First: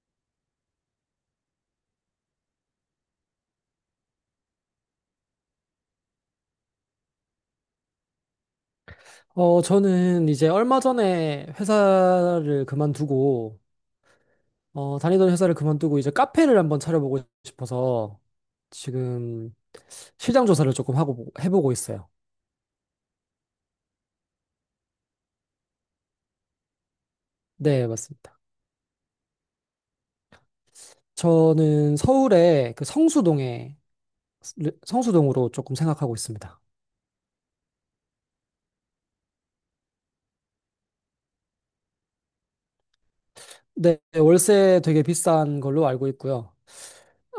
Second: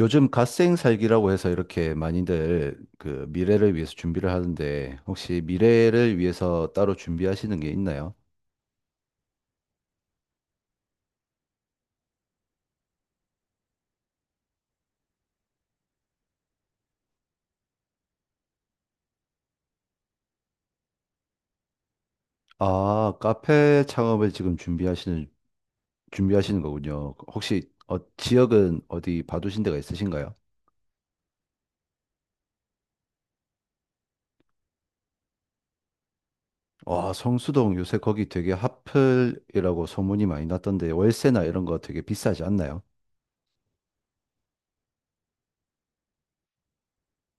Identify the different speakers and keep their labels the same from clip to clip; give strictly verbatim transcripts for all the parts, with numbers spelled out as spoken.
Speaker 1: 요즘 갓생 살기라고 해서 이렇게 많이들 그 미래를 위해서 준비를 하는데 혹시 미래를 위해서 따로 준비하시는 게 있나요?
Speaker 2: 어, 저는 이제 얼마 전에 회사를 그만두고, 어, 다니던 회사를 그만두고 이제 카페를 한번 차려보고 싶어서 지금 시장 조사를 조금 하고, 보- 해보고 있어요.
Speaker 1: 아, 카페 창업을 지금 준비하시는 준비하시는 거군요. 혹시
Speaker 2: 네,
Speaker 1: 어,
Speaker 2: 맞습니다.
Speaker 1: 지역은 어디 봐두신 데가 있으신가요?
Speaker 2: 저는 서울의 그 성수동에, 성수동으로 조금 생각하고 있습니다.
Speaker 1: 와, 성수동 요새 거기 되게 핫플이라고 소문이 많이 났던데 월세나 이런 거 되게 비싸지 않나요?
Speaker 2: 네, 월세 되게 비싼 걸로 알고 있고요.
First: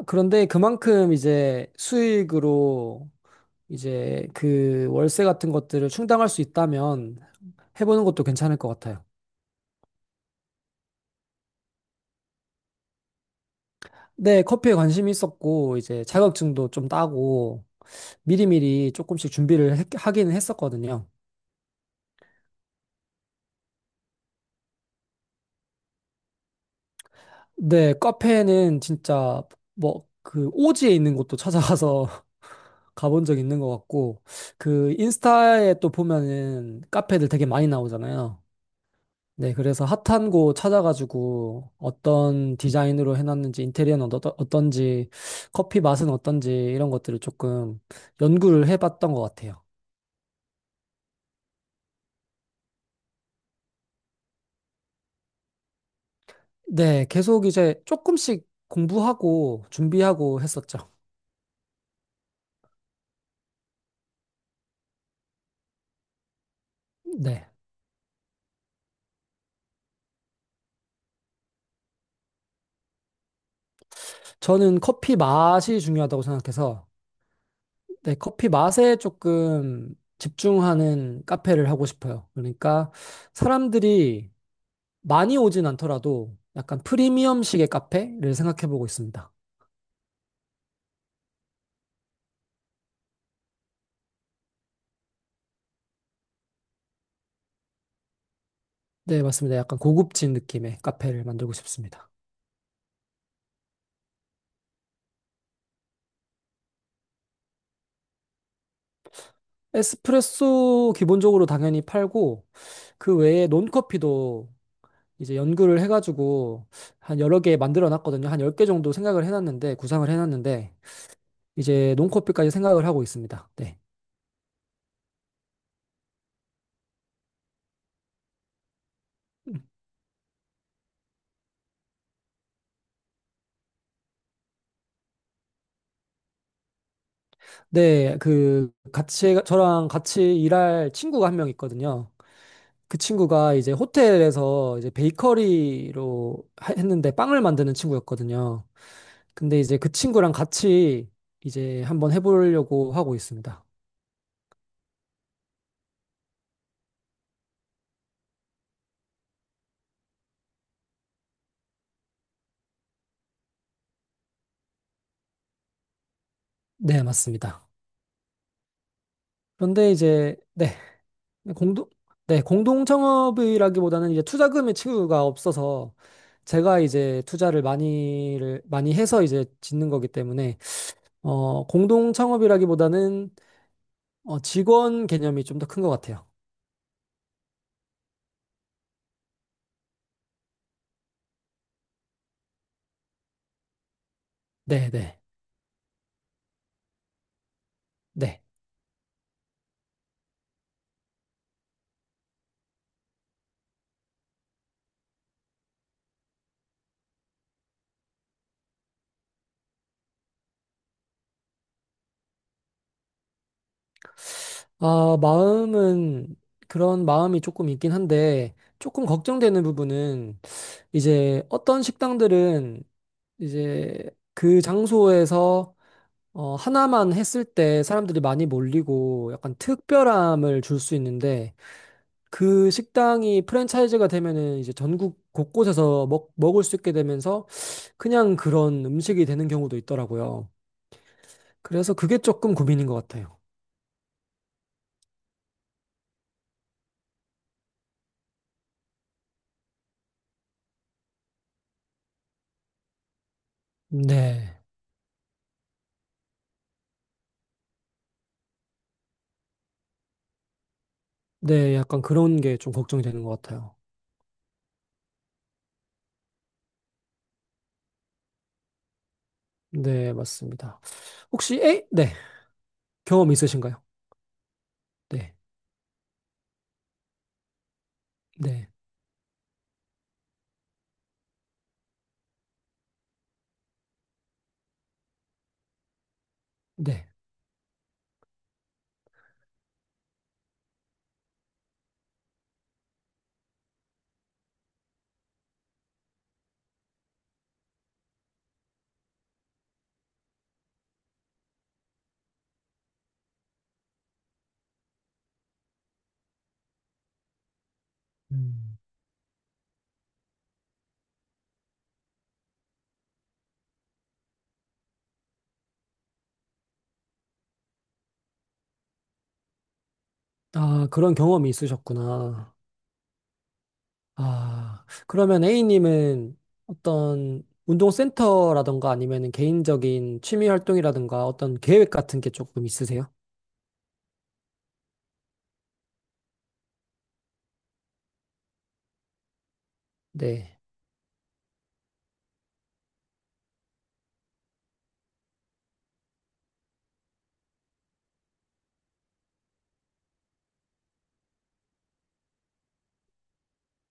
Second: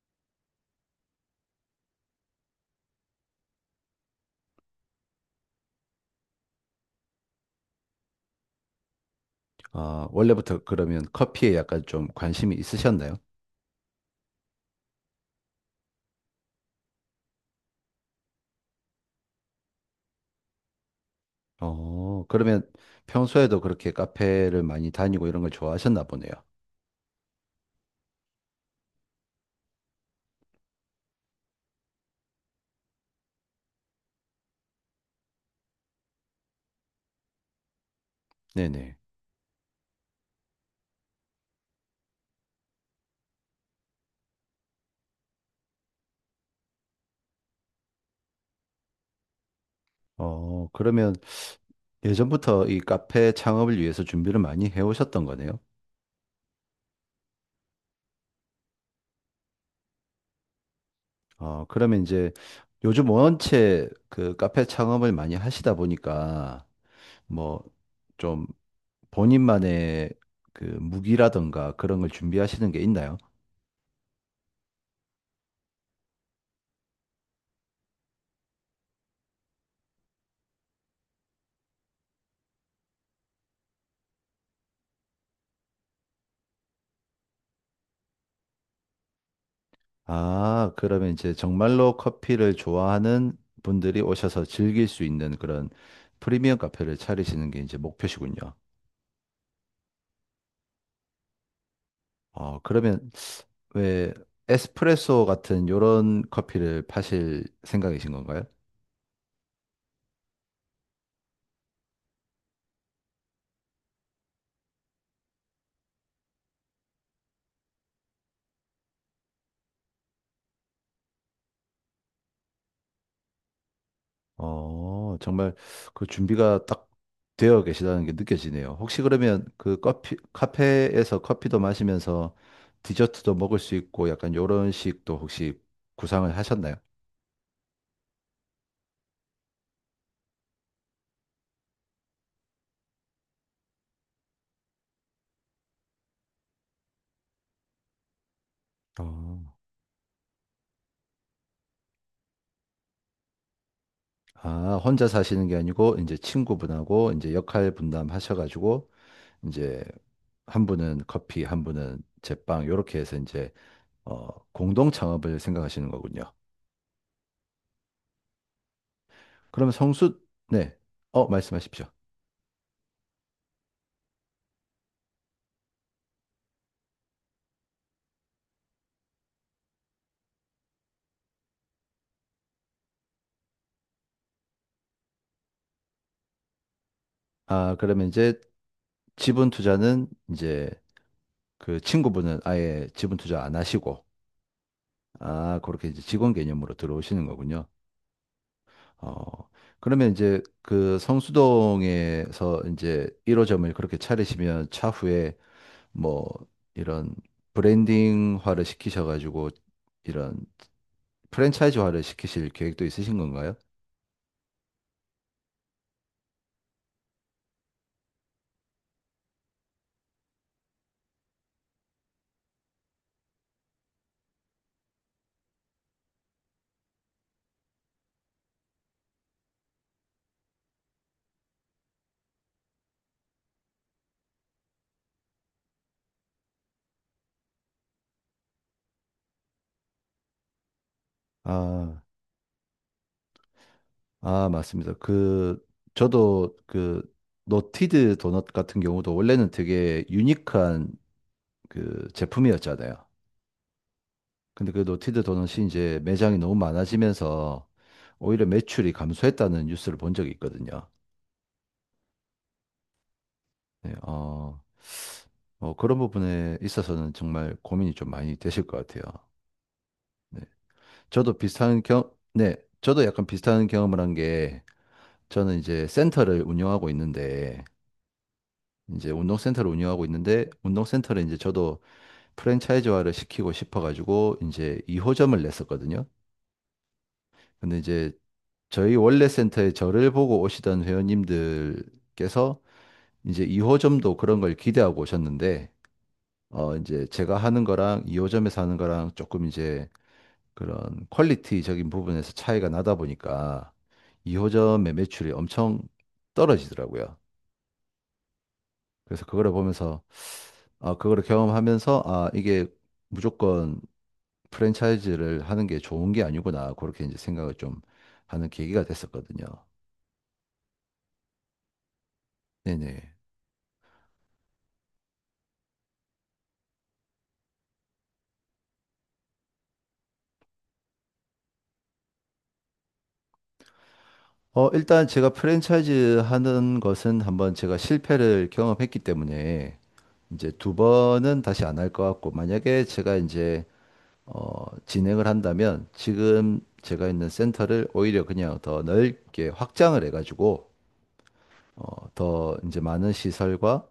Speaker 2: 그런데 그만큼 이제 수익으로 이제 그 월세 같은 것들을 충당할 수 있다면 해보는 것도 괜찮을 것 같아요.
Speaker 1: 아, 원래부터 그러면 커피에 약간 좀 관심이 있으셨나요?
Speaker 2: 네, 커피에 관심이 있었고, 이제 자격증도 좀 따고, 미리미리 조금씩 준비를 했- 하기는 했었거든요.
Speaker 1: 어, 그러면 평소에도 그렇게 카페를 많이 다니고 이런 걸 좋아하셨나 보네요.
Speaker 2: 네, 카페는 진짜 뭐, 그 오지에 있는 곳도 찾아가서 가본 적 있는 것 같고, 그 인스타에 또 보면은 카페들 되게 많이 나오잖아요.
Speaker 1: 네네.
Speaker 2: 네, 그래서 핫한 곳 찾아가지고 어떤 디자인으로 해놨는지, 인테리어는 어떠, 어떤지, 커피 맛은 어떤지, 이런 것들을 조금 연구를 해봤던 것 같아요.
Speaker 1: 어, 그러면 예전부터 이 카페 창업을 위해서 준비를 많이 해오셨던 거네요.
Speaker 2: 네, 계속 이제 조금씩 공부하고 준비하고 했었죠.
Speaker 1: 어, 그러면 이제 요즘 원체 그 카페 창업을 많이 하시다 보니까
Speaker 2: 네.
Speaker 1: 뭐 좀 본인만의 그 무기라든가 그런 걸 준비하시는 게 있나요?
Speaker 2: 저는 커피 맛이 중요하다고 생각해서, 네, 커피 맛에 조금 집중하는 카페를 하고 싶어요. 그러니까 사람들이 많이 오진 않더라도 약간 프리미엄식의 카페를 생각해 보고 있습니다.
Speaker 1: 아, 그러면 이제 정말로 커피를 좋아하는 분들이 오셔서 즐길 수 있는 그런 프리미엄 카페를 차리시는 게 이제 목표시군요.
Speaker 2: 네, 맞습니다. 약간 고급진 느낌의 카페를 만들고 싶습니다.
Speaker 1: 어, 그러면 왜 에스프레소 같은 요런 커피를 파실 생각이신 건가요?
Speaker 2: 에스프레소 기본적으로 당연히 팔고, 그 외에 논커피도 이제 연구를 해가지고 한 여러 개 만들어 놨거든요. 한 열 개 정도 생각을 해놨는데, 구상을 해놨는데, 이제 논커피까지 생각을 하고 있습니다. 네.
Speaker 1: 어, 정말 그 준비가 딱 되어 계시다는 게 느껴지네요. 혹시 그러면 그 커피, 카페에서 커피도 마시면서 디저트도 먹을 수 있고 약간 요런 식도 혹시 구상을 하셨나요?
Speaker 2: 네, 그 같이 저랑 같이 일할 친구가 한 명 있거든요. 그 친구가 이제 호텔에서 이제 베이커리로 하- 했는데 빵을 만드는 친구였거든요.
Speaker 1: 어.
Speaker 2: 근데 이제 그 친구랑 같이 이제 한번 해보려고 하고 있습니다.
Speaker 1: 아, 혼자 사시는 게 아니고 이제 친구분하고 이제 역할 분담하셔 가지고 이제 한 분은 커피, 한 분은 제빵 요렇게 해서 이제 어, 공동 창업을 생각하시는 거군요.
Speaker 2: 네, 맞습니다.
Speaker 1: 그럼
Speaker 2: 그런데
Speaker 1: 성수
Speaker 2: 이제 네.
Speaker 1: 네. 어, 말씀하십시오.
Speaker 2: 공동, 네, 공동 창업이라기보다는 이제 투자금의 친구가 없어서 제가 이제 투자를 많이를 많이 해서 이제 짓는 거기 때문에 어, 공동 창업이라기보다는 어, 직원 개념이 좀 더 큰 것 같아요.
Speaker 1: 아, 그러면 이제 지분 투자는 이제 그 친구분은 아예 지분 투자 안 하시고
Speaker 2: 네, 네,
Speaker 1: 아, 그렇게 이제 직원 개념으로 들어오시는 거군요.
Speaker 2: 네.
Speaker 1: 어. 그러면 이제 그 성수동에서 이제 일 호점을 그렇게 차리시면 차후에 뭐 이런 브랜딩화를 시키셔가지고 이런 프랜차이즈화를 시키실 계획도 있으신 건가요?
Speaker 2: 아, 마음은 그런 마음이 조금 있긴 한데 조금 걱정되는 부분은 이제 어떤 식당들은 이제 그 장소에서 어, 하나만 했을 때 사람들이 많이 몰리고 약간 특별함을 줄 수 있는데 그 식당이 프랜차이즈가 되면은 이제 전국 곳곳에서 먹, 먹을 수 있게 되면서 그냥 그런 음식이 되는 경우도 있더라고요. 그래서
Speaker 1: 아,
Speaker 2: 그게 조금 고민인 것 같아요.
Speaker 1: 아, 맞습니다. 그 저도 그 노티드 도넛 같은 경우도 원래는 되게 유니크한 그 제품이었잖아요.
Speaker 2: 네.
Speaker 1: 근데 그 노티드 도넛이 이제 매장이 너무 많아지면서 오히려 매출이 감소했다는 뉴스를 본 적이 있거든요.
Speaker 2: 네, 약간 그런 게 좀 걱정이 되는 것 같아요.
Speaker 1: 네, 어, 뭐 그런 부분에 있어서는 정말 고민이 좀 많이 되실 것 같아요.
Speaker 2: 네,
Speaker 1: 네.
Speaker 2: 맞습니다.
Speaker 1: 저도
Speaker 2: 혹시,
Speaker 1: 비슷한
Speaker 2: 에?
Speaker 1: 경,
Speaker 2: 네.
Speaker 1: 네, 저도 약간
Speaker 2: 경험
Speaker 1: 비슷한
Speaker 2: 있으신가요?
Speaker 1: 경험을 한 게,
Speaker 2: 네.
Speaker 1: 저는 이제 센터를 운영하고 있는데,
Speaker 2: 네.
Speaker 1: 이제 운동센터를 운영하고 있는데, 운동센터를 이제 저도 프랜차이즈화를 시키고 싶어가지고, 이제 이 호점을 냈었거든요.
Speaker 2: 네.
Speaker 1: 근데 이제 저희 원래 센터에 저를 보고 오시던 회원님들께서 이제 이 호점도 그런 걸 기대하고 오셨는데, 어, 이제 제가 하는 거랑 이 호점에서 하는 거랑 조금 이제 그런 퀄리티적인 부분에서 차이가 나다 보니까 이 호점의 매출이 엄청 떨어지더라고요.
Speaker 2: 음.
Speaker 1: 그래서 그거를 보면서 아, 그거를 경험하면서 아, 이게 무조건 프랜차이즈를 하는 게 좋은 게 아니구나. 그렇게 이제 생각을 좀 하는 계기가 됐었거든요.
Speaker 2: 아, 그런 경험이 있으셨구나.
Speaker 1: 네네.
Speaker 2: 아, 그러면 A님은 어떤 운동센터라던가 아니면 개인적인 취미 활동이라던가 어떤 계획 같은 게 조금 있으세요?
Speaker 1: 어, 일단 제가 프랜차이즈 하는 것은 한번 제가 실패를 경험했기 때문에 이제
Speaker 2: 네.
Speaker 1: 두 번은 다시 안 할 것 같고, 만약에 제가 이제 어, 진행을 한다면 지금 제가 있는 센터를 오히려 그냥 더 넓게 확장을 해가지고 어, 더 이제 많은 시설과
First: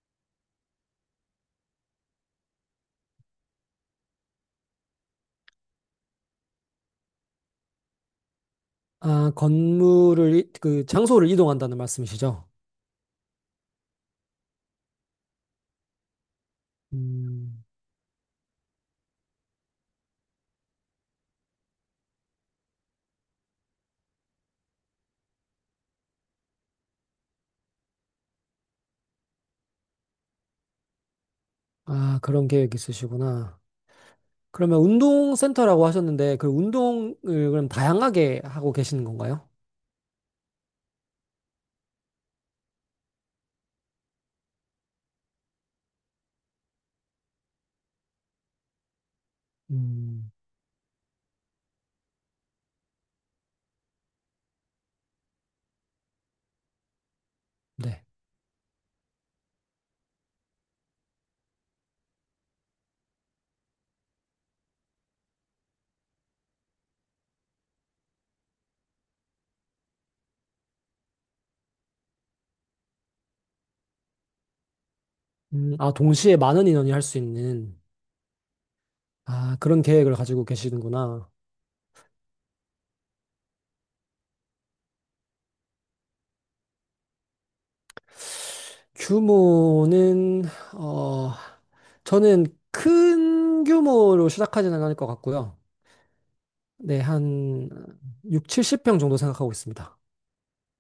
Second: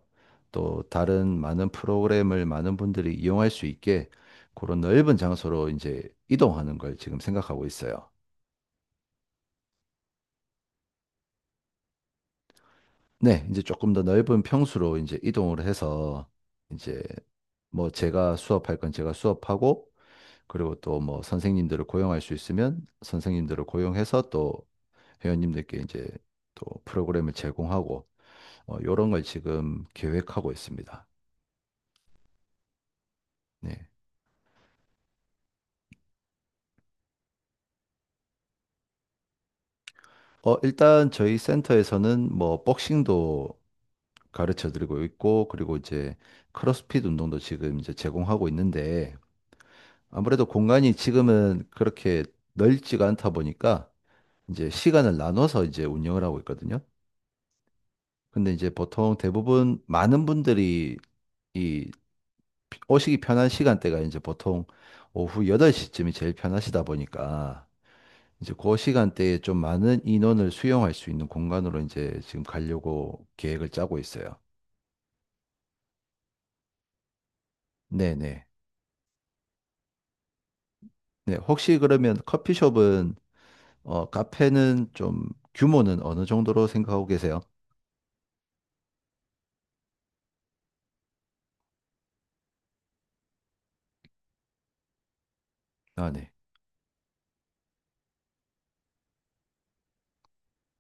Speaker 1: 또 다른 많은 프로그램을 많은 분들이 이용할 수 있게 그런 넓은 장소로 이제 이동하는 걸 지금 생각하고 있어요.
Speaker 2: 아, 건물을, 이- 그 장소를 이동한다는 말씀이시죠?
Speaker 1: 네, 이제 조금 더 넓은 평수로 이제 이동을 해서 이제
Speaker 2: 음,
Speaker 1: 뭐 제가 수업할 건 제가 수업하고 그리고 또 뭐 선생님들을 고용할 수 있으면 선생님들을 고용해서 또 회원님들께 이제 또 프로그램을 제공하고 어, 런걸 지금 계획하고 있습니다.
Speaker 2: 아, 그런 계획 있으시구나.
Speaker 1: 네.
Speaker 2: 그러면 운동센터라고 하셨는데 그 운동을 그럼 다양하게 하고 계시는 건가요?
Speaker 1: 어, 일단 저희 센터에서는 뭐 복싱도 가르쳐 드리고 있고 그리고 이제 크로스핏 운동도 지금 이제 제공하고 있는데
Speaker 2: 음,
Speaker 1: 아무래도 공간이 지금은 그렇게 넓지가 않다 보니까 이제 시간을 나눠서 이제 운영을 하고 있거든요.
Speaker 2: 네.
Speaker 1: 근데 이제 보통 대부분 많은 분들이 이 피- 오시기 편한 시간대가 이제 보통 오후 여덟 시쯤이 제일 편하시다 보니까 이제 그 시간대에 좀 많은 인원을 수용할 수 있는 공간으로 이제 지금 가려고 계획을 짜고 있어요.
Speaker 2: 음, 아, 동시에 많은 인원이 할 수 있는,
Speaker 1: 네네.
Speaker 2: 아, 그런 계획을 가지고 계시는구나.
Speaker 1: 네, 혹시 그러면 커피숍은, 어, 카페는 좀 규모는 어느 정도로 생각하고 계세요?
Speaker 2: 규모는 어 저는 큰 규모로 시작하지는 않을 것 같고요.
Speaker 1: 아, 네.
Speaker 2: 네, 한 육, 칠십 평 정도 생각하고 있습니다.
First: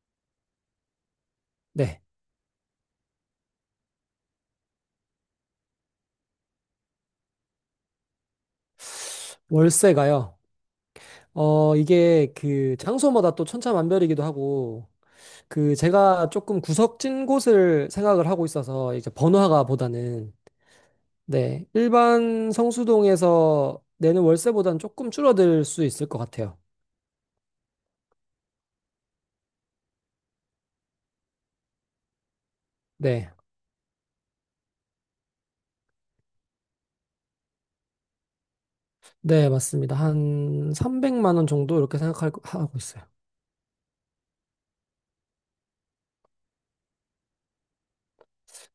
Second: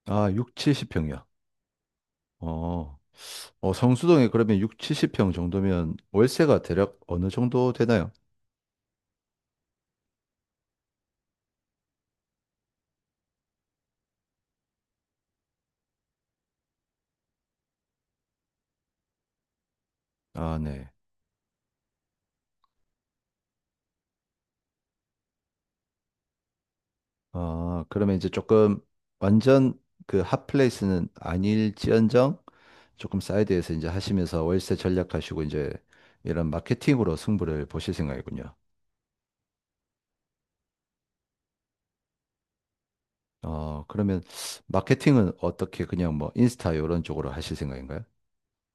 Speaker 1: 아, 육, 칠십 평이요.
Speaker 2: 네.
Speaker 1: 어, 어, 성수동에 그러면 육, 칠십 평 정도면 월세가 대략 어느 정도 되나요?
Speaker 2: 월세가요. 어 이게 그 장소마다 또 천차만별이기도 하고 그 제가 조금 구석진 곳을 생각을 하고 있어서 이제 번화가보다는
Speaker 1: 아, 네.
Speaker 2: 네, 일반 성수동에서 내는 월세보다는 조금 줄어들 수 있을 것 같아요.
Speaker 1: 아, 그러면 이제 조금 완전 그 핫플레이스는 아닐지언정 조금
Speaker 2: 네.
Speaker 1: 사이드에서 이제 하시면서 월세 전략하시고 이제 이런 마케팅으로 승부를 보실 생각이군요.
Speaker 2: 네, 맞습니다. 한 삼백만 원 정도 이렇게 생각하고 하고 있어요.
Speaker 1: 어, 그러면 마케팅은 어떻게 그냥 뭐 인스타 이런 쪽으로 하실 생각인가요?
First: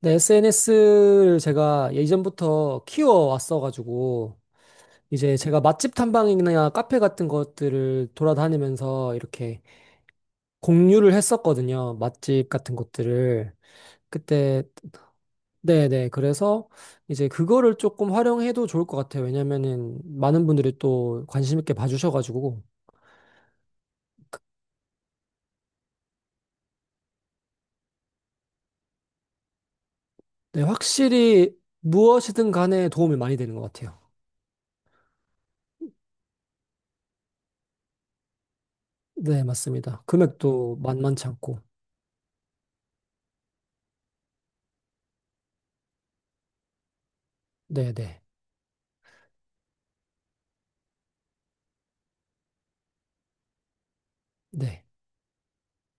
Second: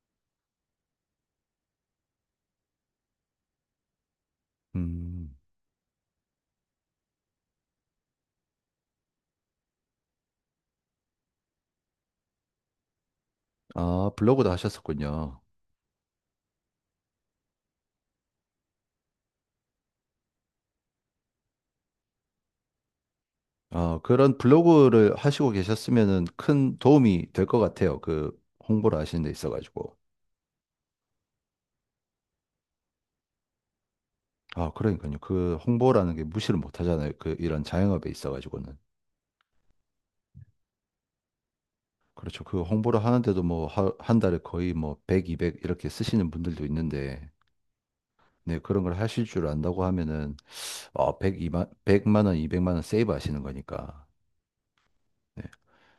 Speaker 2: 네, 에스엔에스 제가 예전부터 키워왔어가지고,
Speaker 1: 음,
Speaker 2: 이제 제가 맛집 탐방이나 카페 같은 것들을 돌아다니면서 이렇게 공유를 했었거든요. 맛집 같은 것들을.
Speaker 1: 아, 블로그도
Speaker 2: 그때,
Speaker 1: 하셨었군요.
Speaker 2: 네네. 그래서 이제 그거를 조금 활용해도 좋을 것 같아요. 왜냐면은 많은 분들이 또 관심 있게 봐주셔가지고,
Speaker 1: 어, 그런 블로그를 하시고 계셨으면은 큰 도움이 될 것 같아요. 그 홍보를 하시는 데 있어가지고.
Speaker 2: 네, 확실히 무엇이든 간에 도움이 많이 되는 것 같아요.
Speaker 1: 아, 그러니까요. 그 홍보라는 게 무시를 못 하잖아요. 그 이런 자영업에 있어가지고는.
Speaker 2: 네, 맞습니다. 금액도 만만치 않고.
Speaker 1: 그렇죠. 그 홍보를 하는데도 뭐 한 달에 거의 뭐 백, 이백 이렇게 쓰시는 분들도 있는데,
Speaker 2: 네, 네,
Speaker 1: 네, 그런 걸 하실 줄 안다고 하면은, 어, 백, 만백만 원, 이백만 원 세이브 하시는 거니까.
Speaker 2: 네.
Speaker 1: 네.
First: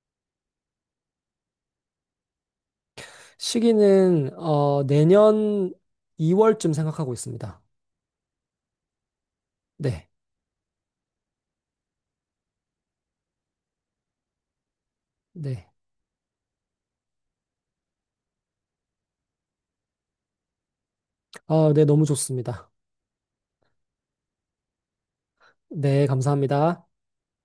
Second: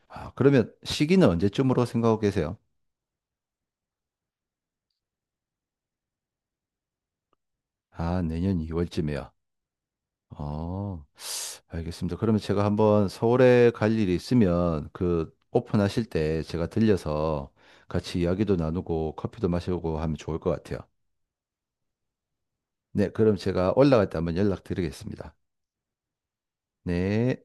Speaker 1: 아, 그러면 시기는 언제쯤으로 생각하고 계세요?
Speaker 2: 시기는 어, 내년 이월쯤 생각하고 있습니다.
Speaker 1: 아, 내년 이 월쯤이요.
Speaker 2: 네,
Speaker 1: 어, 알겠습니다. 그러면 제가 한번 서울에 갈 일이 있으면 그
Speaker 2: 네.
Speaker 1: 오픈하실 때 제가 들려서 같이 이야기도 나누고 커피도 마시고 하면 좋을 것 같아요.
Speaker 2: 아, 네, 너무 좋습니다.
Speaker 1: 네, 그럼 제가 올라갈 때 한번 연락드리겠습니다.
Speaker 2: 네, 감사합니다.
Speaker 1: 네.